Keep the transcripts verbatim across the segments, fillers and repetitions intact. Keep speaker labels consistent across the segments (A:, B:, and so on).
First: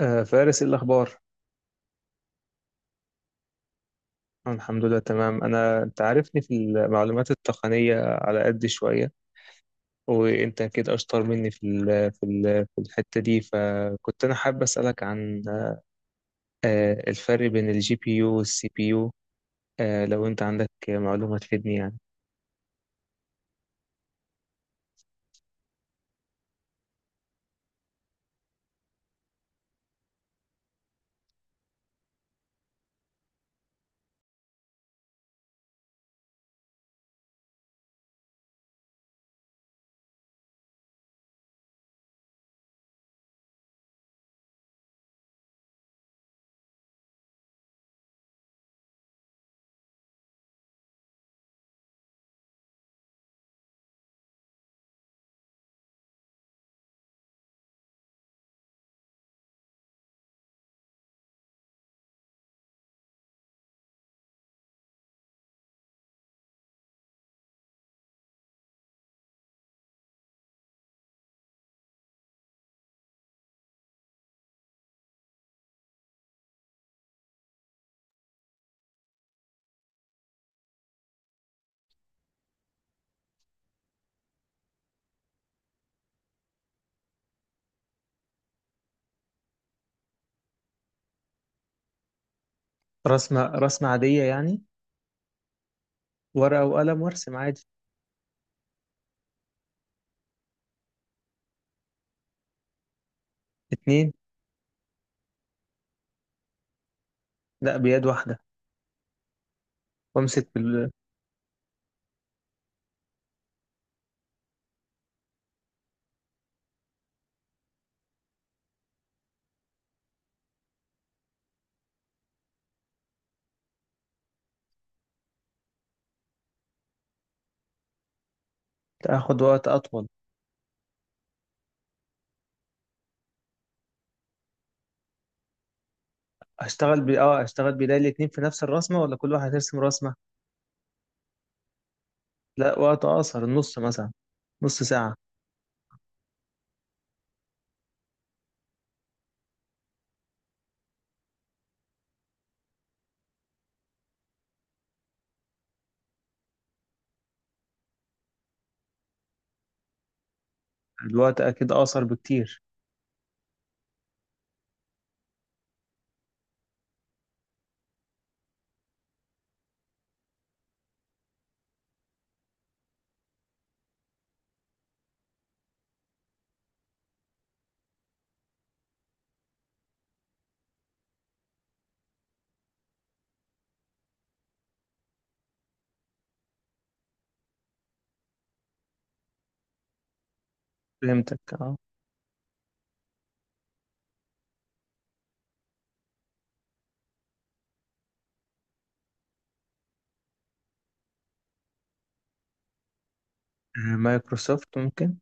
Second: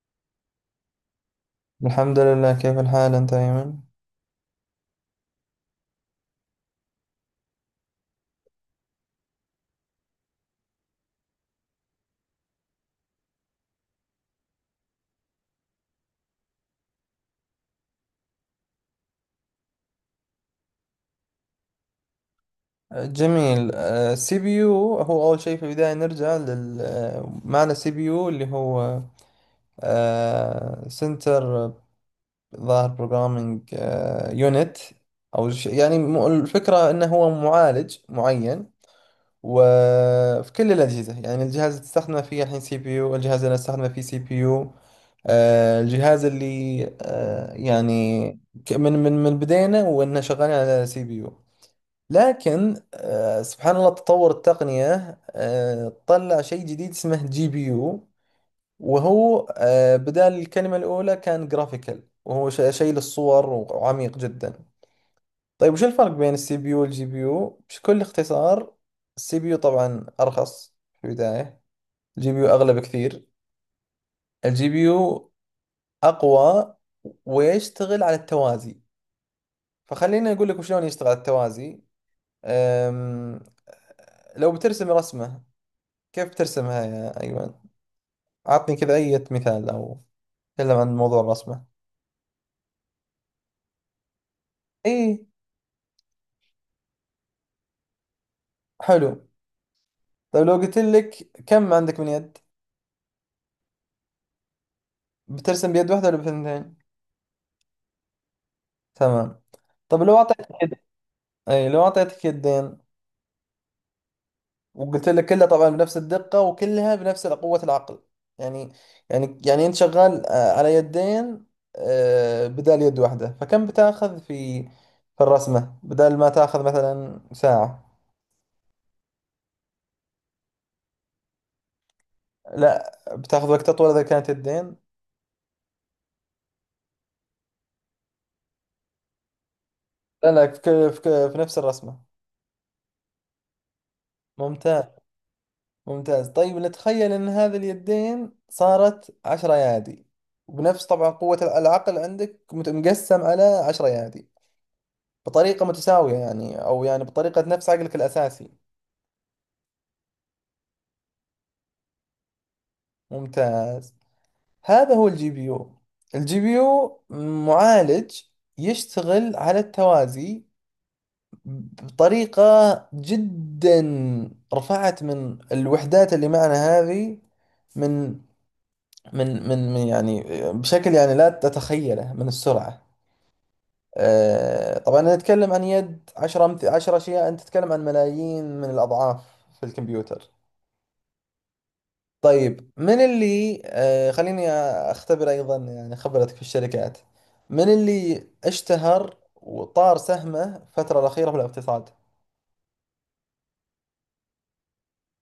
A: آه، فارس إيه الأخبار؟
B: الحمد لله، كيف الحال أنت أيمن؟
A: أنا الحمد لله تمام، أنا أنت عارفني في المعلومات التقنية على قد شوية، وأنت أكيد أشطر مني في ال في ال في الحتة دي، فكنت أنا حابب أسألك عن آه، الفرق بين الجي بي يو والسي بي يو. آه، لو أنت عندك معلومة تفيدني يعني.
B: جميل. السي بي يو هو أول شيء، في البداية نرجع لل آه، معنى سي بي يو اللي هو سنتر ظاهر بروجرامينج يونت. أو ش- يعني م- الفكرة أنه هو معالج معين. وفي كل الأجهزة، يعني الجهاز اللي تستخدمه فيه الحين سي بي يو، الجهاز اللي أستخدمه فيه سي بي يو. آه، الجهاز اللي آه، يعني ك- من من من بدينا وإنه شغالين على سي بي يو. لكن آه، سبحان الله تطور التقنية، آه، طلع شيء جديد اسمه جي بي يو. وهو آه، بدال الكلمة الأولى كان جرافيكال، وهو ش- شيء للصور وعميق جدا. طيب، وش الفرق بين السي بي يو والجي بي يو بكل اختصار؟ السي بي يو طبعا ارخص في البداية. الجي بي يو اغلى بكثير. الجي بي يو اقوى ويشتغل على التوازي. فخليني اقول لك وشلون يشتغل على التوازي. أم... لو بترسم رسمة، كيف بترسمها يا ايمن؟ اعطني كذا اي مثال، او تكلم عن موضوع الرسمة.
A: رسمة رسمة عادية يعني،
B: اي.
A: ورقة وقلم وأرسم عادي.
B: حلو. طيب، لو قلت لك كم عندك من يد؟
A: اتنين.
B: بترسم بيد واحدة ولا بثنتين؟
A: لا، بيد واحدة.
B: تمام. طب لو اعطيتك،
A: وأمسك بال...
B: اي، لو اعطيتك يدين، وقلت لك كلها طبعا بنفس الدقة وكلها بنفس قوة العقل. يعني، يعني يعني انت شغال آه، على يدين، آه، بدال يد واحدة، فكم بتاخذ في، في الرسمة بدال ما تاخذ مثلا ساعة؟
A: تاخد وقت أطول.
B: لا، بتاخذ وقت اطول اذا كانت يدين.
A: أشتغل ب... أه، أشتغل بداية الاتنين في نفس الرسمة ولا كل واحد يرسم رسمة؟
B: لا، لا، في, ك- في, ك- في نفس الرسمة.
A: لا، وقت اقصر، النص مثلا، نص
B: ممتاز.
A: ساعة.
B: ممتاز. طيب، نتخيل ان هذه اليدين صارت عشر ايادي، وبنفس طبعا قوة العقل عندك مت- مقسم على عشر ايادي بطريقة متساوية، يعني أو يعني بطريقة نفس عقلك الأساسي.
A: الوقت اكيد اقصر بكتير.
B: ممتاز. هذا هو الجي بي يو. الجي بي يو معالج يشتغل على التوازي بطريقة، جدا رفعت من الوحدات اللي معنا هذه، من من من من يعني بشكل يعني لا تتخيله من السرعة. آه، طبعا أنا أتكلم عن يد، عشرة أمث- عشرة أشياء. أنت تتكلم عن ملايين من الأضعاف في الكمبيوتر.
A: فهمتك، اه.
B: طيب، من اللي آه خليني اختبر ايضا يعني خبرتك في الشركات، من اللي اشتهر وطار سهمه الفترة الأخيرة في الاقتصاد؟
A: آه، مايكروسوفت ممكن.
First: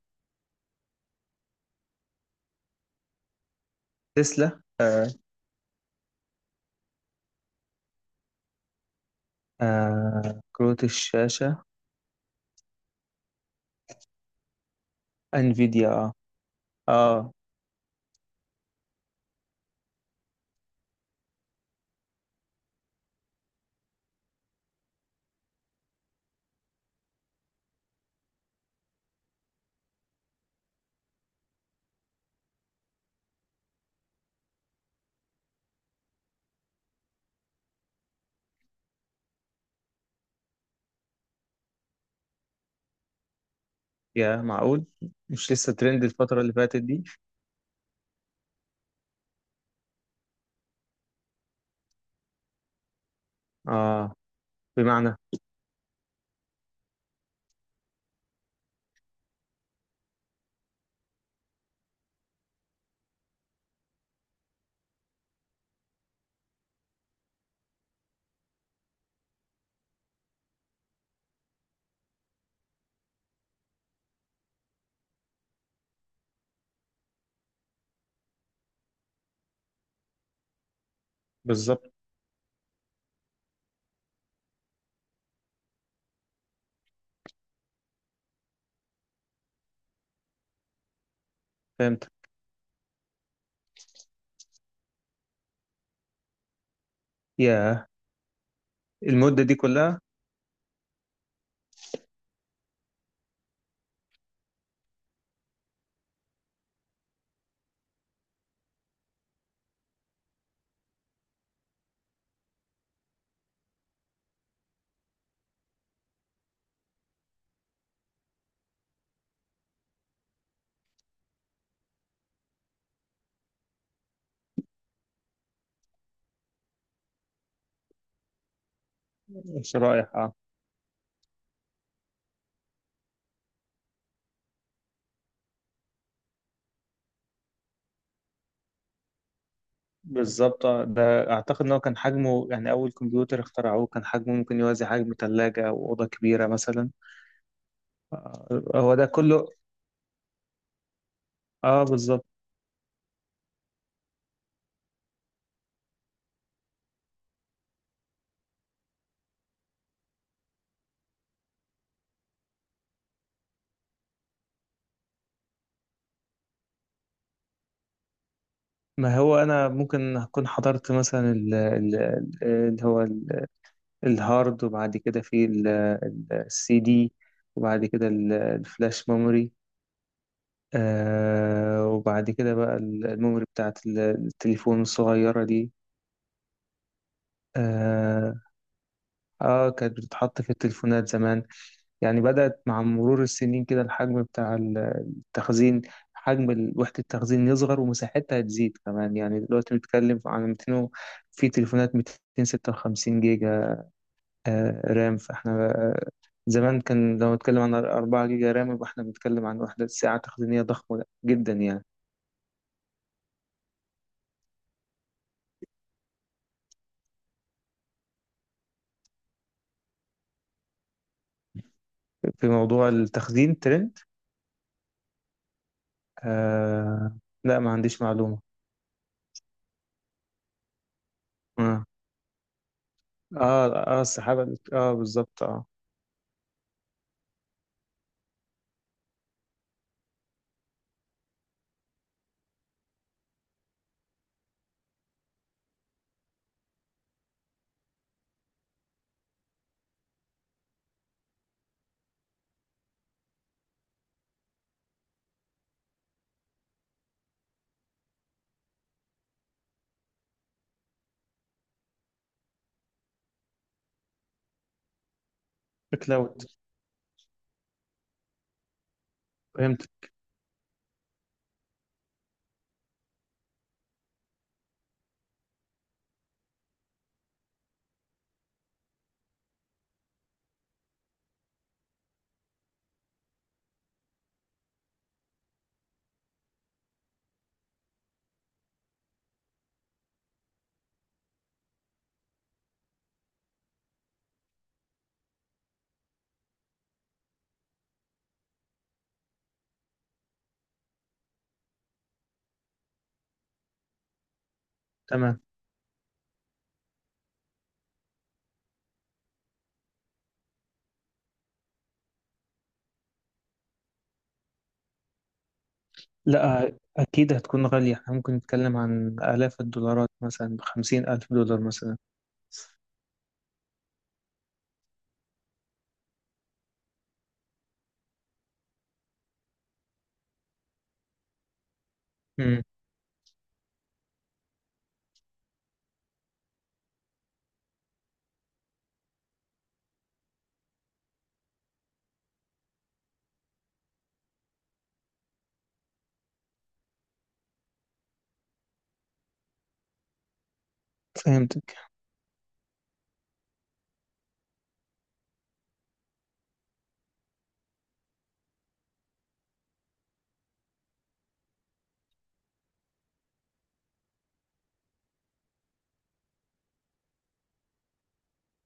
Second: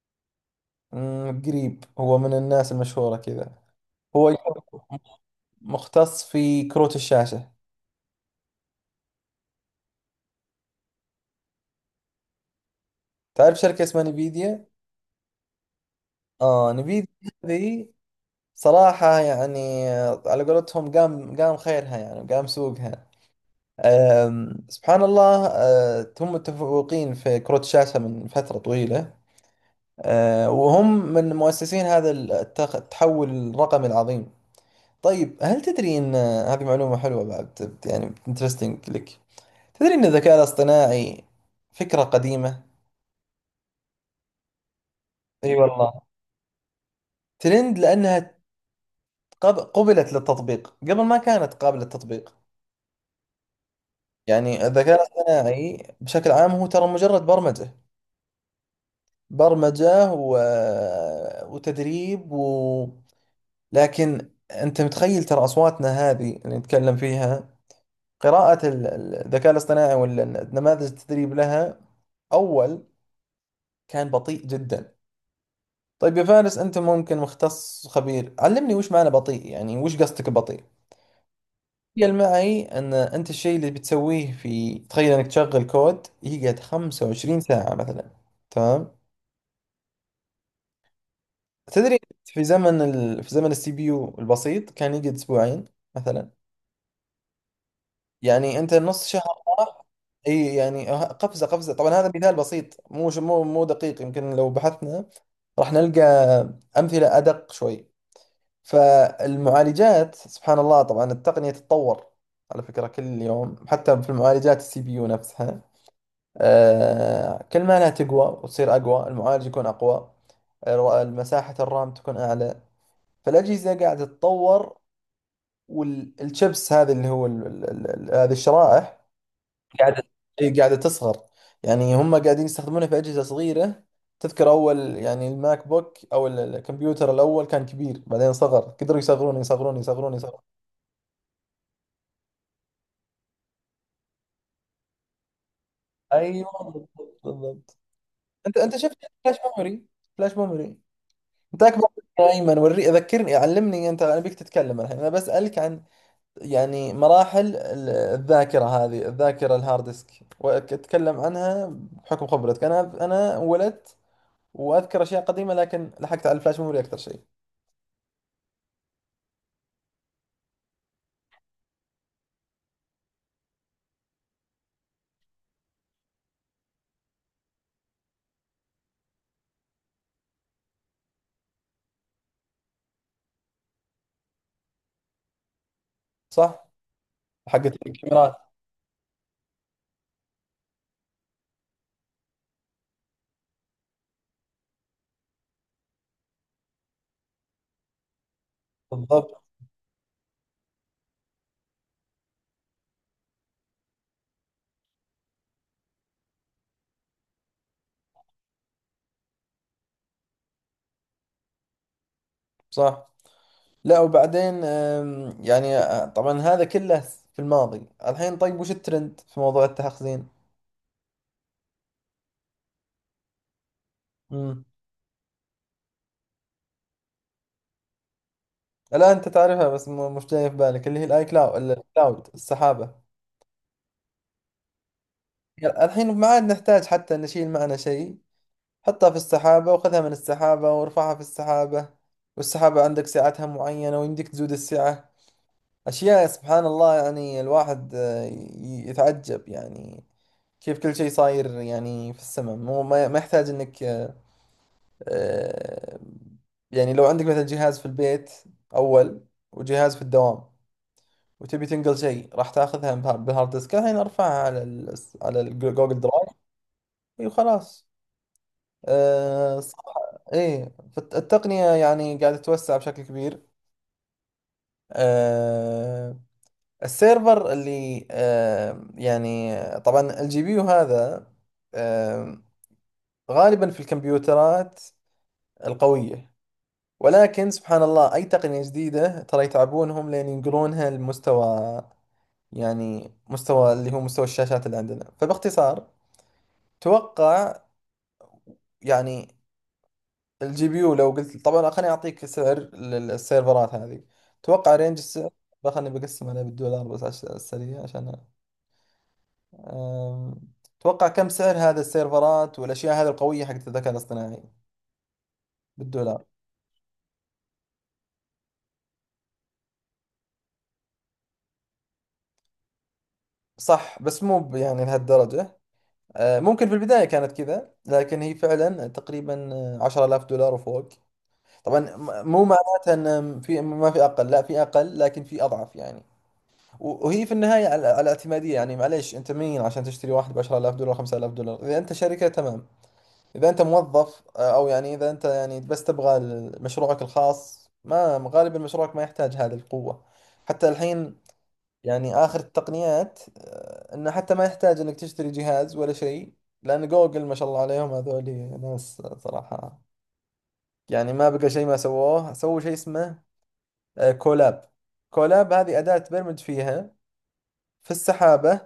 B: مم، قريب. هو من الناس المشهورة كذا، هو
A: تسلا
B: يكون
A: آه.
B: مختص في كروت الشاشة.
A: آه، كروت الشاشة.
B: تعرف شركة اسمها نيفيديا؟
A: انفيديا، اه.
B: اه، نيفيديا.
A: اه.
B: هذه صراحة يعني آه، على قولتهم قام قام خيرها، يعني قام سوقها. آم، سبحان الله، آه، هم متفوقين في كروت الشاشة من فترة طويلة. آه، وهم من مؤسسين هذا التخ- التحول الرقمي العظيم. طيب، هل تدري أن هذه معلومة حلوة بعد، بت- يعني انترستنج لك؟ تدري أن الذكاء الاصطناعي فكرة قديمة؟
A: يا معقول، مش
B: اي
A: لسه
B: والله.
A: ترند الفترة اللي فاتت دي؟
B: ترند لأنها قب- قبلت للتطبيق قبل ما كانت قابلة للتطبيق.
A: اه.
B: يعني الذكاء
A: بمعنى.
B: الاصطناعي بشكل عام هو ترى مجرد برمجة. برمجة و... وتدريب و... لكن أنت متخيل ترى أصواتنا هذه اللي نتكلم فيها، قراءة ال- ال- الذكاء الاصطناعي، ولا نماذج التدريب لها، أول كان بطيء جدا. طيب يا فارس، أنت ممكن مختص خبير، علمني وش معنى بطيء، يعني وش قصدك بطيء؟
A: بالظبط.
B: تخيل معي أن أنت الشيء اللي بتسويه في، تخيل أنك تشغل كود يقعد 25 ساعة مثلا. تمام. تدري؟
A: فهمت.
B: في زمن ال... في زمن السي بي يو البسيط كان يقعد أسبوعين مثلا.
A: يا،
B: يعني انت نص شهر
A: المدة دي
B: راح.
A: كلها.
B: اي، يعني ه- قفزه، قفزه. طبعا هذا مثال بسيط، مو ش- مو مو دقيق، يمكن لو بحثنا راح نلقى امثله ادق شوي. فالمعالجات سبحان الله، طبعا التقنيه تتطور على فكره كل يوم، حتى في المعالجات السي بي يو نفسها. آه كل ما لها تقوى وتصير اقوى، المعالج يكون اقوى، الر- مساحه الرام تكون اعلى. فالاجهزه قاعده تتطور. والشيبس هذه اللي هو ال- ال- ال- هذه الشرائح، قاعدة،
A: شرائح، اه.
B: هي قاعدة تصغر. يعني هم قاعدين يستخدمونها في أجهزة صغيرة. تذكر أول يعني الماك بوك أو ال- الكمبيوتر الأول كان كبير، بعدين صغر، قدروا يصغرون يصغرون يصغرون يصغرون.
A: بالظبط آه، ده اعتقد ان هو كان حجمه يعني اول كمبيوتر اخترعوه كان حجمه ممكن يوازي حجم ثلاجة او اوضة كبيرة
B: أيوه،
A: مثلا.
B: بالضبط، بالضبط. أنت
A: آه،
B: أنت
A: هو
B: شفت
A: ده
B: فلاش
A: كله.
B: ميموري، فلاش ميموري. أنت
A: اه
B: أكبر
A: بالظبط.
B: مني يا أيمن، وري، أذكرني، علمني أنت، أنا بيك تتكلم الحين، أنا بسألك عن يعني مراحل ال- الذاكرة، هذه الذاكرة، الهارد ديسك. وأتكلم عنها بحكم خبرتك. أنا أنا ولدت واذكر اشياء قديمه، لكن لحقت على الفلاش ميموري اكثر شيء.
A: ما هو انا ممكن اكون حضرت مثلا ال- ال- ال- اللي هو ال- الهارد، وبعد كده في ال- ال- السي دي، وبعد كده ال- الفلاش ميموري، آه وبعد كده بقى ال- الميموري بتاعت ال- التليفون الصغيرة دي.
B: صح. حقت
A: اه.
B: الكاميرات.
A: آه، كانت بتتحط في التليفونات زمان. يعني بدأت مع مرور السنين كده، الحجم بتاع التخزين، حجم ال- وحدة التخزين يصغر، ومساحتها هتزيد كمان. يعني
B: بالضبط.
A: دلوقتي بنتكلم عن مئتين و- في تليفونات ميتين وستة وخمسين جيجا. آه، رام. فاحنا آه، زمان كان لو نتكلم عن أربعة جيجا رام يبقى احنا بنتكلم عن وحدة ساعة تخزينية ضخمة جدا يعني.
B: صح. لا، وبعدين أم، يعني أ- طبعا هذا كله في الماضي. الحين طيب، وش الترند في موضوع التخزين؟
A: في موضوع التخزين ترند.
B: امم
A: آه، لا ما عنديش معلومة.
B: الان انت تعرفها بس، م- مش جاي في بالك اللي هي الاي كلاود،
A: اه.
B: الكلاود، السحابه.
A: اه، آه السحابة، اه بالظبط اه.
B: يعني الحين ما عاد نحتاج حتى نشيل معنا شيء، حطها في السحابه وخذها من السحابه وارفعها في السحابه. والسحابه عندك سعتها معينه، ويمديك تزود السعه. أشياء سبحان الله، يعني الواحد آه، ي- يتعجب يعني، كيف كل شيء صاير يعني في السماء، مو ما ما يحتاج إنك آه، يعني. لو عندك مثلا جهاز في البيت أول، وجهاز في الدوام، وتبي تنقل شيء، راح تاخذها بها- بالهارد ديسك. الحين ارفعها على ال على الجوجل درايف.
A: كلاود.
B: اي، وخلاص. آه، صح.
A: فهمت.
B: ايه، فالتقنية يعني قاعدة تتوسع بشكل كبير. آه، السيرفر اللي آه، يعني، طبعا الجي بي يو هذا آه، غالبا في الكمبيوترات القوية. ولكن سبحان الله، أي تقنية جديدة ترى يتعبونهم لين ينقلونها لمستوى، يعني مستوى اللي هو مستوى الشاشات اللي عندنا. فباختصار، توقع يعني الجي بي يو، لو قلت طبعا، خليني أعطيك سعر للسيرفرات هذه. توقع رينج السعر.
A: تمام.
B: خليني بقسم عليه بالدولار بس عشان السريع، عشان أم، توقع كم سعر هذا السيرفرات والأشياء هذه القوية حقت الذكاء الاصطناعي بالدولار؟
A: لا، أكيد هتكون غالية، احنا ممكن نتكلم عن آلاف الدولارات مثلا، بخمسين ألف دولار مثلا.
B: صح، بس مو ب- يعني لهالدرجة. أه، ممكن في البداية كانت كذا، لكن هي فعلا تقريبا عشرة آلاف دولار وفوق. طبعا م- مو
A: امم.
B: معناتها أن في، ما في أقل، لا في أقل، لكن في أضعف يعني. و- وهي في النهاية على على اعتمادية. يعني معليش، أنت مين عشان تشتري واحد ب عشرة آلاف دولار، خمسة آلاف دولار؟ إذا أنت شركة تمام. إذا أنت موظف، آه، أو يعني إذا أنت يعني بس تبغى ال- مشروعك الخاص، ما غالبا مشروعك ما يحتاج هذه القوة حتى الحين.
A: فهمتك.
B: يعني آخر التقنيات آه، إنه حتى ما يحتاج إنك تشتري جهاز ولا شيء، لأن جوجل ما شاء الله عليهم، هذول ناس صراحة، يعني ما بقى شيء ما سووه. سووا شيء اسمه آه، كولاب. كولاب هذه أداة تبرمج فيها في السحابة،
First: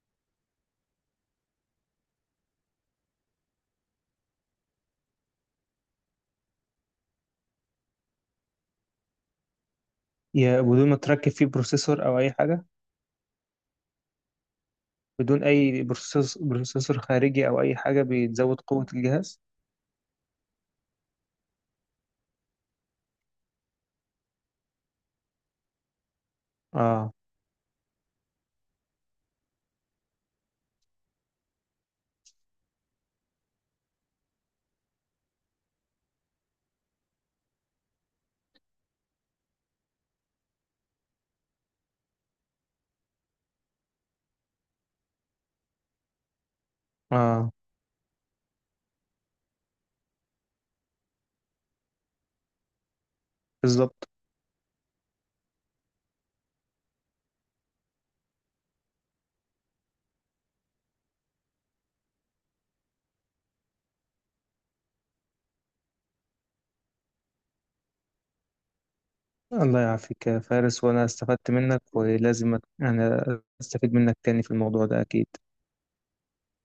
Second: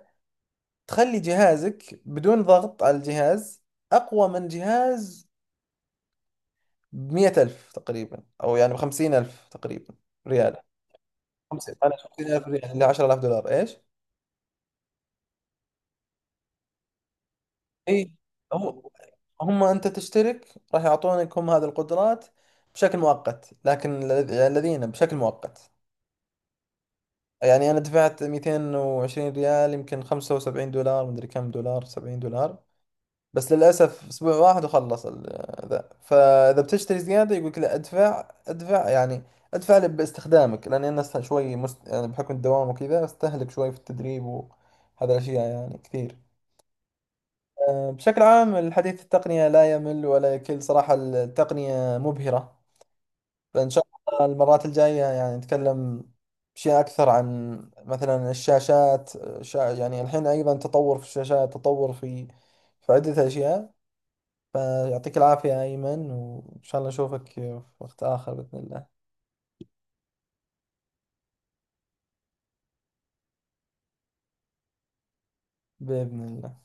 B: تخلي جهازك بدون ضغط على الجهاز، أقوى من جهاز بمية ألف تقريبا، أو يعني بخمسين ألف تقريبا، ريال.
A: يا، بدون ما تركب فيه
B: خمسين، معلش،
A: بروسيسور أو
B: خمسين
A: أي
B: ألف ريال
A: حاجة؟
B: اللي عشرة آلاف دولار، إيش؟
A: بدون أي بروسيسور، بروسيسور خارجي أو أي حاجة
B: اي.
A: بتزود
B: هم
A: قوة الجهاز؟
B: هم أنت تشترك راح يعطونك هم هذه القدرات بشكل مؤقت، لكن الذ- الذين بشكل مؤقت.
A: اه.
B: يعني أنا دفعت مئتين وعشرين ريال، يمكن خمسة وسبعين دولار، مدري كم دولار، سبعين دولار. بس للأسف أسبوع واحد وخلص ال- ذا. فإذا بتشتري زيادة يقولك لا، أدفع أدفع يعني، أدفع لي باستخدامك، لأني أنا است- شوي مست... يعني بحكم الدوام وكذا أستهلك شوي في التدريب وهذا الأشياء يعني كثير.
A: اه
B: أه، بشكل عام، الحديث التقنية لا يمل ولا يكل. صراحة التقنية مبهرة. فإن شاء
A: بالظبط.
B: الله المرات الجاية يعني نتكلم أشياء أكثر عن، مثلا، الشاشات. شا... يعني الحين أيضا تطور في الشاشات، تطور في في عدة أشياء. فيعطيك العافية يا أيمن، وإن شاء الله نشوفك في وقت آخر بإذن الله.
A: الله يعافيك يا فارس، وأنا استفدت منك، ولازم أت- أنا أستفيد منك تاني في الموضوع ده أكيد.
B: بإذن الله.